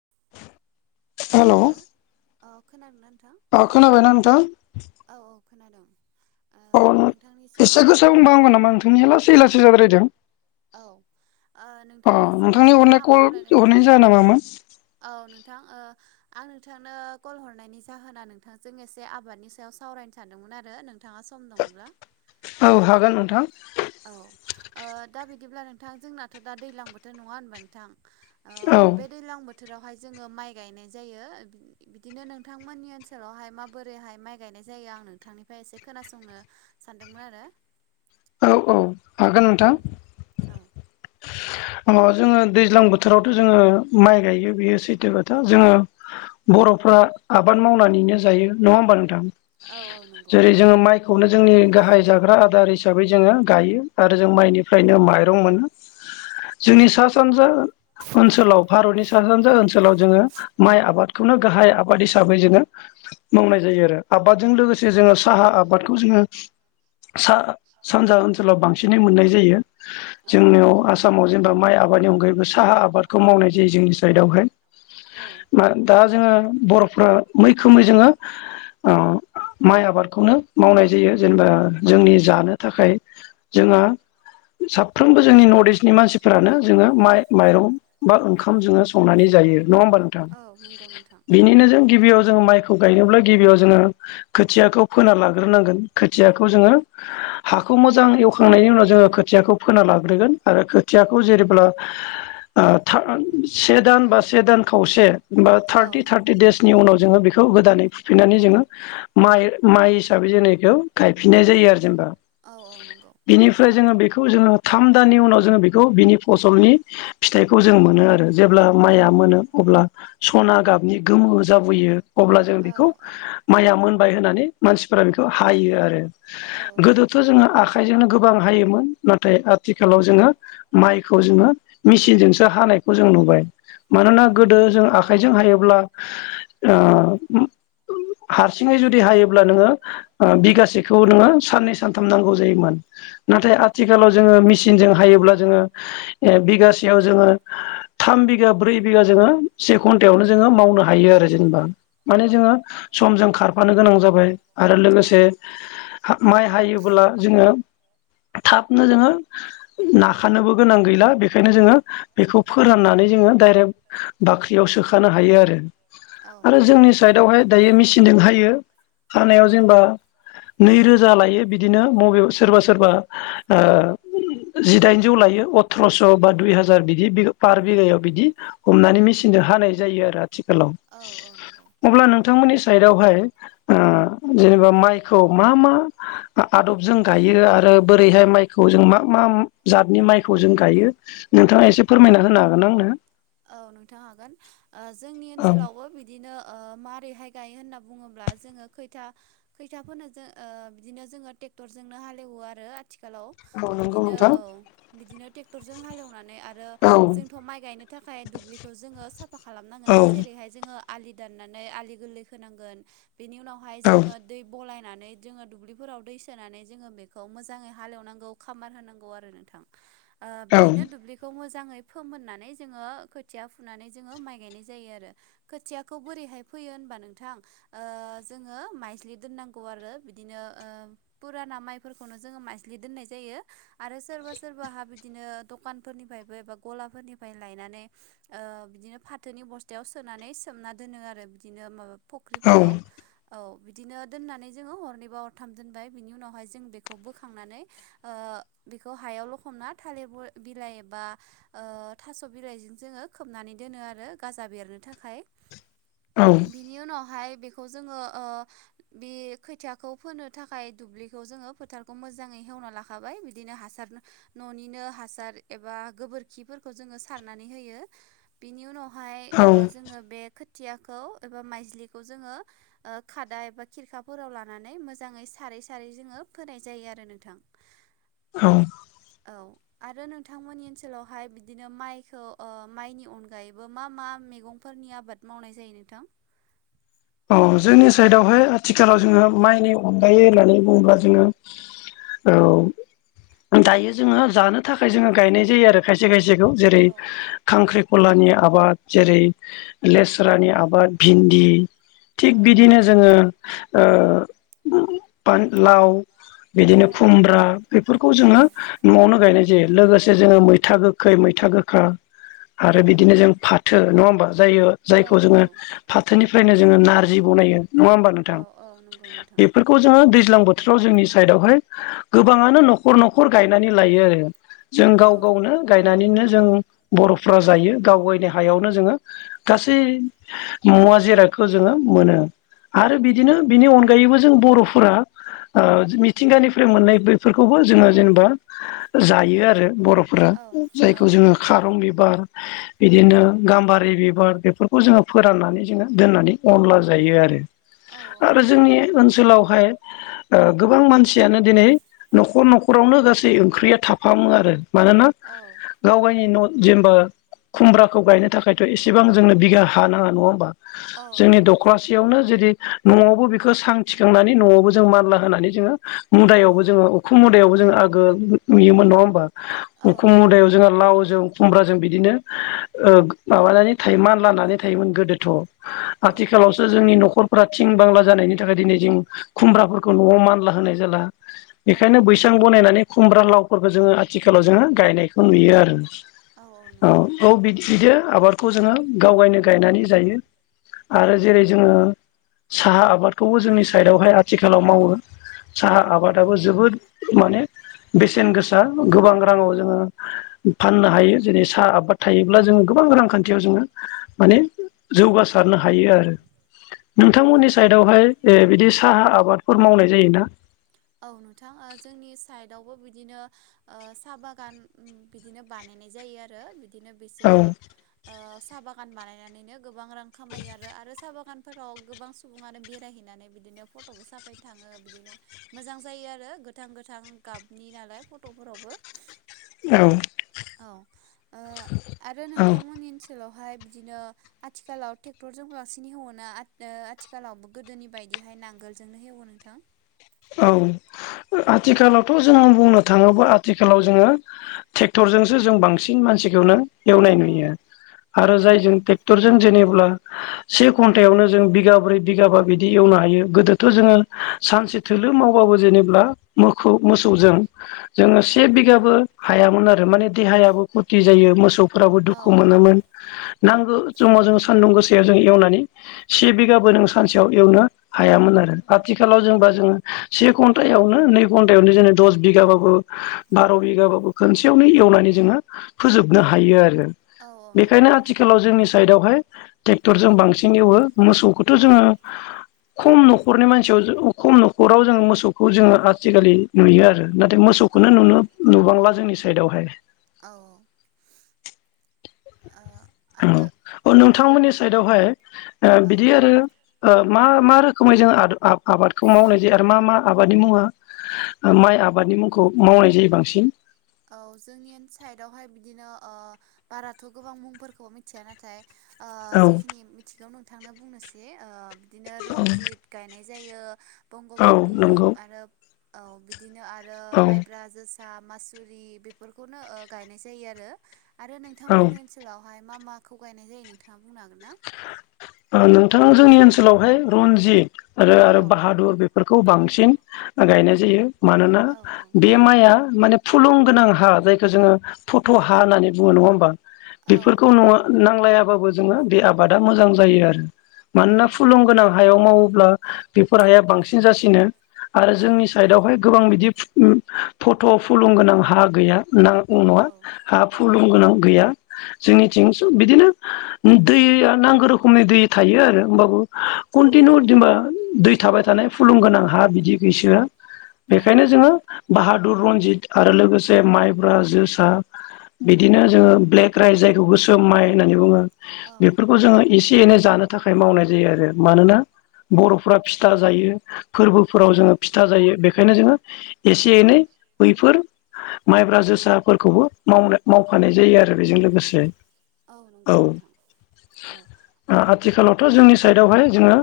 [unintelligible] हेल' और खोनादोंंना औ खोनाबायना नोंथां? औ खोनादों। ओ औ नोंथांनिसिम एसे गाहाम गोसा हामलायनाय बुंबावनांगौ नामा नोंथांनि लासै लासै जाद्रायदों औ अ नोंथांनिसिम नोंथांनि हरनाय गाहाम कल हामलायनायखौ हरनायनि जासिहरद। जाहोना मामोन औ नोंथां ओ आं नोंथांनो कल हरनायनि जाहोना नोंथांजों एसे आबादनि सायाव सावरायनो सानदोंमोन आरो नोंथाङा। सम दङब्ला। औ हागोन नोंथां। औ दा बिदिब्ला नोंथां जोंनाथ' दा दैज्लां बोथोर नङा होनबा नोंथां। ओ औ बे दैलां बोथोर। बोथोरावहाय जोङो माइ गायनाय जायो बिदिनो नोंथांमोननि ओनसोलावहाय माबोरैहाय माइ गायनाय। नाय जायो आं नोंथांनिफ्राय एसे खोनासंनो सानदोंमोन आरो। औ औ हागोन औ नोंथां। [inaudible] अ जोङो दैज्लां बोथोरावथ' जोङो माइ गायो बियो सैथो बाथ्रा जोङो बर'। फ्रा आबाद मावनानैनो जायो नङा होमबा नोंथां। औ औ नंगौ। खौनो जोंनि गाहाय जाग्रा आदारि हिसाबै। हिसाबै जोङो गायो आरो जों माइनिफ्रायनो माइरं मोनो। जोंनि सा सानजा। ओनसोलाव भारतनि सा सानजा ओनसोलाव जोङो माइ आबादखौनो गाहाय आबाद हिसाबै जोङो। औ मावनाय जायो आरो आबादजों लोगोसे। जे जोङो साहा आबादखौ जोङो सा सानजा ओनसोलाव बांसिनै मोननाय जायो। औ औ जोंनियाव आसामाव जेनेबा माइ आबादनि अनगायैबो साहा आबादखौ मावनाय जायो जोंनि साइदआवहाय। दा जोङो बर'फ्रा मैखोमै जोङो ओ। माइ आबादखौनो मावनाय जायो जेनेबा जोंनि जानो थाखाय जोंओ। साफ्रोमबो जोंनि नर्थ इस्टनि मानसिफोरानो जोङो माइ माइरं बा ओंखाम जोङो। संनानै जायो नङा होमबा नोंथां। औ नंगौ नोंथां बिनिनो जों गिबियाव जोङो माइखौ गायनोब्ला गिबियाव जोङो खोथियाखौ। फोना लाग्रोनांगोन खोथियाखौ जोङो। हाखौ मोजां एवखांनायनि उनाव जोङो खोथियाखौ फोना लाग्रोगोन आरो खोथियाखौ जेरेब्ला। से दान बा से दान खावसे बा औ थार्टि थार्टि देसनि उनाव। जोङो बेखौ गोदानै फुफिननानै जोङो माइ- माइ हिसाबै जोङो बेखौ गायफिननाय जायो आरो जेनेबा। औ औ नंगौ बेनिफ्राय जोङो बे। बेखौ जोङो थाम दाननि उनाव जोङो बेखौ बिनि फसलनि फिथाइखौ जों मोनो आरो। जेब्ला औ माइया मोनो अब्ला सना गाबनि गोमो जाबोयो। अब्ला जों औ बेखौ माइया मोनबाय होननानै मानसिफोरा बेखौ हायो आरो। औ औ नं ' जोङो आखखौजोंनो। गोबां हायोमोन नाथाय आथिखालाव जोङो माइखौ जोङो मेचनजोंसो हानायखौ जों नु मानोना औ गोदो जों आखाइजों हायोब्ला ओ हारसिङै जुदि हायोब्ला नोङो बिगासेखौ नोङो साननै सानथाम नांगौ जायोमोन। औ नाथाय आथिखालाव जोङो मेसिनजों हायोब्ला जोङो बिगासेयाव जोङो। थाम बिगा ब्रै बिघा जोङो से घन्टायावनो जोङो मावनो हायो आरो जेनेबा माने जोङो। समजों खारफानो गोनां जाबाय आरो औ लोगोसे माइ हायो। जोङो। थाबनो जोङो नाखानोबो गोनां गैला बेखायनो जोङो बेखौ फोराननानै। जोङो डायरेक्ट बाख्रियाव सोखानो हायो आरो। आरो नंगौ जोंनि साइडआवहाय दायो मेचिनजों हायो। हानायाव जेनबा नै रोजा लायो। बिदिनो मबेयाव सोरबा सोरबा ओ जिदाइनजौ लायो अथ्रस'बा दुइ हाजार बिदि पार बिघायाव बिदि हमनानै मेसिन। जों हानाय जायो आरो आथिखालाव औ औ नंगौ अब्ला नोंथांमोननि। साइदआवहाय ओ जेनेबा माइखौ मा मा? आदब जों गायो आरो बोरैहाय माइखौ जों मा मा जातनि माइखौ जों गायो? नोंथाङा एसे फोरमायना होनो हागोना आंनो? औ नोंथां हागोन ओ जोंनि हागोन आंनो औ ओनसोलावबो बिदिनो। ओ मारैहाय गायो होनना बुङोब्ला जोङो खैथा खैथाफोनो जो ओ बिदिनो जोङो। ट्रेक्टर जोंनो हालएवो आरो। थिखालाव औ नंगौ बिदिनो नोंथां औ बिदिनो टेक्टरजों हालएवनानै आरो जोंथ माइ गायनो। थाखाय दुब्लिखौ जोङो साफा औ खालामनांगोना जेरैहाय जोङो। आलि दाननानै आलि गोरलै खोनांगोन बिनि उनावहाय औ जोङो दैै बलाय। नानै जोङो दुब्लिफोराव दै सोनानै जोङो बेखौ मोजाङै हालएवनांगौ खामार होनांगौ आरो नोंथां। ओ बिदिनो दुब्लिखौ मोजाङै फोमोननानै। जोङो खोथिया फुनानै जोङो माइ गायनाय जायो आरो खोथियाखौ बोरैहाय फोयो होनबा नोंथां। ओ जोङो माइज्लि दोननांगौ आरो बिदिनो ओ पुराना माइफोरखौनो जोङो माइ ज्लि दोननाय जायो आरो सोरबा सोरबाहा बिदिनो दखानफोरनिफ्रायबो एबा गलाफोरनि। फाय लायनानै ओ बिदिनो फाथोनि बस्थायाव सोनानै सोमना दोनो आरो बिदिनो माबा फुख्रिफोराव औ। बिदिनो दोननानै जोङो हरनैबा हरथाम दोनबाय बिनि उनावहाय जों बेखौ बोखांनानै ओ। बेखौ हायाव लखबना थालिर ब बिलाइ एबा ओ। थास बिलाइजों जोङो खोबनानै दोनो आरो गाजा बेरनो थाखाय। औ बिनि उनावहाय। बेखौ जोङो ओ बे खोथियाखौ फोनो थाखाय दुब्लिखौ जोङो फोथारखौ मोजाङै। हेवना लाखाबाय बिदिनो हासार ननिनो हासार एबा गोबोरखि फोर खो जोङो सारनानै होयो बिनि उनावहाय औ ओ जोङो बे खो थियाखौ एबा माइज्लिखौ जोङो ओ खादा एबा खिरखाफोराव लानानै मोजाङै सार रै सारै जोङो फोनाय जायो आरो नोंथां। औ। औ आरो नोंथांमोननि ओनसोलावहाय। बिदिनो माइखौ ओ माइनि अनगायैबो मा मा मेगंफोरनि आबाद मावनाय जायो नोंथां? अह जोंनि साइदावहाय आथिखालाव जोङो माइनि अनगायै होननानै बुङोब्ला जोङो। औ दायो जोङो जानो थाखाय जोङो गायनाय जायो आरो खायसे खायसे खौ जेरै औ खांख्रि खलानि आबाद जेरै लेस्रानि आबाद भिन्दि। थिग औ बिदिनो जोङो ओ फान लाव। बिदिनो औ खुमब्रा बेफोरखौ जोङो नआवनो गायनाय जायो लोगोसे जोङो मैथा गोखै मै था गोखा आरो औ बिदिनो जों फाथो नङा होमबा जायो औ जायखौ जोङो नंगौ फाथोनिफ्रायनो। जोङो नारजि बनायो नङा होनबा औ नोंथां औ नंगौ नोंथां बेफोरखौ जोङो दै ज्लां बोथोराव जोंनि साइदावहाय गोबांआनो नखर नखर गायनानै लायो आरो। जों औ गाव गावनो गायनानैनो। जों बरफ्रा जायो गावगायनि हायावनो जोङो गासै मुवा जिरा खो जोङो मोनो आरो बिदिनो बिनि अनगायैबो जों बर'फोरा। ओ मिथिंगानिफ्राय मोननाय बेफोरखौबो जोङो औ जेनेबा जायो आरो। बर'फोरा औ औ जायखौ जोङो नंगौ खारं बिबार औ बिदिनो गाम्बारि बिबा बार बेफोरखौ जोङो फोराननानै जोङो दोननानै अनला जायो आरो। औ औ आरो नंगौ जोंनि ओनसोलावहाय। गोबां मानसियानो दिनै न'खर न'खरावनो गासै ओंख्रिया थाफामो आरो। मानोना औ गावगायनि न'। जेनेबा खुमब्राखौ गायनो थाखायथ' एसेबां जोंनो बिगा हा नाङा नङा होमबा? औ जोंनि नंगौ नोंथां दखरसेयावनो जुदि। न'आवबो बेखौ सां थिखांनानै न'आवबो जों मानला होनानै जोङो औ मुदायावबो औ जोङो उखुम मुदायावबो जोङो आगो नुयोमोन नङा होमबा? औ उखुम औ मुदायाव नंगौ जोंहा लावजों खमबाजों बिदिनो माबानानै थाय मान लानानै थायोमोन गोदोथ' औ आथिखालावसो जोंनि न'खर फोरा थिं बांला जानायनि थाखाय दिनै जों खुमब्राफोरखौ न'आव मानला होनाय जाला। औ बेखायनो बैसां बानायनानै खुमब्रा लावफोरखौ जोङो आथिखालाव जोङो गायनायखौ नुयो आरो। औ औ बिदि आबादखौ जोङो गावगायनो गायनानै जायो। औ आरो जेरै जोङो साहा आबादखौबो जोंनि साइडआवहाय आथिखालाव मावो‌। औ साहा आबादाबो जोबोद माने बेसेन गोसा गोबां राङाव जोङो फाननो हायो जेरै साहा आबाद थायोब्ला जों गोबां रांखानथियाव जोङो माने जौगासिनो सारनो हायो आरो, नोंथांमोननि औ साइदावहाय बिदि साहा आबादफोर मावनाय जायोना? औ नोंथां जोंनि साइदवबो बिदिनो साहा बागान बिदिनो बानाय नाय जायो आरो बि बिदिनो औ बिसोरो साहा बागान बानायनानैनो गोबां रां खामायो आरो आरो साहा बागान फोराव गोबां सुबुङानो बेरायहैनानै बिदिनो फट'बो साफायनो थाङो बिदिनो। मोजां जायो आरो गोथां गोथां गाबनि नालाय फट'फोरावबो औ औ आरो औ नोंथांमोननि ओनसोलाव बेवहाय बिदिनो आथिखालाव ट्रेक्टरजों बांसिन हेवोना आथिखालावबो गोदोनि बायदिहाय नांगोलजोंनो हेवो नोंथां। औ आथिखालावथ' जोङो बुंनो थाङोब्ला आथिखालाव जोङो ट्रेक्टरजोंसो जों बांसिन मानसिखौनो एवनाय औ नुयो, आरो औ जायजों ट्रेक्टरजों जेनेबा से घन्टायावनो जों बिगाब्रै बिगाबा बिदि एवनो हायो गोदोथ' जोङो सानसे थोलो मावबाबो जेनेब्ला मोखौ मोसौजों जोङो से औ बिगाबो हायामोन आरो माने देहायाबो खति जायो मोसौफोराबो औ दुखु औ मोनोमोन नांगौ ज समाव जोंङो सान्दुं गो याव जों एवनानै से बिगाबो नों सानसेयाव एवनो हायामोन आरो आथिखालाव जोंबा जोङो से घन्टायावनो नै घन्टायावनो जेन दस बिघाबाबो बार' बिगाबाबो खनसेयावनो वनानै जोङो फोजोबनो हायो आरो। औ औ नंगौ बेखायनो नोंथां आथिखालाव जोंनि साइडआवहाय ट्रेक्टरजों बांसिन एवो मोसौखौथ' औ जोङो खम न'खरनि मानसियाव खम राव जोङो मोसौखौ जोङो आजिखालि नुयो आरो नाथाय औ मोसौखौनो नुनो नुबांला। जोंनि साइदआवहाय औ औ आरो औ नोंथांमोननि साइदावहाय औ बिदि आरो। मा मा रोखोमै जों आबादखौ मावनाय जायो आरो मा मा आबादनि मुङा माइ आबादनि मुंखौ मावनाय जायो बांसिन औ जोंनि साइदवहाय बिदिनो बाराथ' गोबां मुंफोरखौबो मिथिया नाथाय औ जिखिनि मिथिगौ नोंथांनो बुंनोसै बिदिनो औ रनजित गायनाय जायो औ बंगबंधु नंगौ आरो बिदिनो आरो औ माइब्रा जोसा मासुरि बेफोरखौनो गायनाय जायो आरो आरो औ नोंथांमोननि ओनसोलाव मा माखौहाय गायनाय जायो नोंथाङा बुंनो हागोन ना बिथां आ जोंनि ओनसोलावहाय रनजित आरो आरो औ बाहादुर बेफोरखौ औ बांसिन गायनाय जायो मानोना औ बे माइआ माने फुलुं गोनां हा जायखौ जोङो फट' हा होननानै बुङो नङा होमबा। औ बेफोरखौ नंगौ न नांलायाबाबो जोङो बे आबादा मोजां जायो आरो औ मानोना औ फुलुं गोनां हायाव मावोब्ला बेफोर हाया बांसिन जासिनो। आरो औ औ जोंनि साइडआवहाय गोबां बिदि फट' फुलुंगोनां हा गैया नांगौ नङा हा फुलं गोनां गैया जोंनिथिं बिदिनो दैया नांगौ रोखोमनि दै थायो आरो होमबाबो औ कन्टिनिउ जेनेबा दै थाबाय थानाय फुल फुलुं गोनां हा बिदि गैसोआ औ बेखायनो जोङो बाहादुर रनजित आरो लोगोसे माइब्रा जोसा बिदिनो जोङो ब्लेक राइस जायखौ गोसो माइ होननानै बुङो। बेफोरखौ जोङो एसे एसे एनै जानो थाखाय मावनाय जायो आरो मानोना बर'फोरा फिथा जायो औ फोरबोफोराव जोङो फिथा जायो बेखायनो जोङो एसे एनै बैफोर माइब्रा जोसाफोरखौबो माव मावफानाय जायो आरो बेजों लोगोसे। औ नंगौ नोंथां। औ औ आथिखालावथ' जोंनि साइडआवहाय जोङो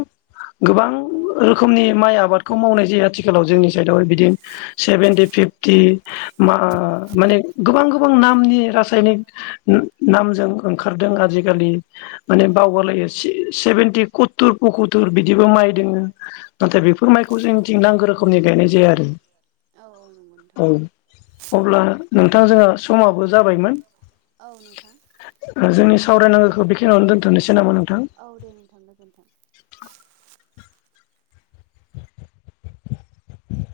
गोबां औ रोखोमनि माइ आबादखौ मावनाय जायो आथिखालाव जोंनि साइडआवहाय बिदिनो सेभेनटि फिफटि म माने गोबां गो बां नामनि रासायनिक नामजों ओंखारदों आजिखालि माने बावगारलायोसे- सेभेेनटि कत्तुर पखत्तुर बिदिबो माइ दोङो नाथाय बेफोर माइखौ जों दिं नांगौ रोखोमनि गायनाय जायो आरो औ नंगौ औ नोंथां अब्ला नोंथां जोंहा समाबो जाबायमोन। औ नोंथां जोंनि ओ बिदिनो सावरायनांगौखौ औ बेखिनियावनो दोनथ'नोसै नामा नोंथां! औ दे नोंथां गोजोन्थों।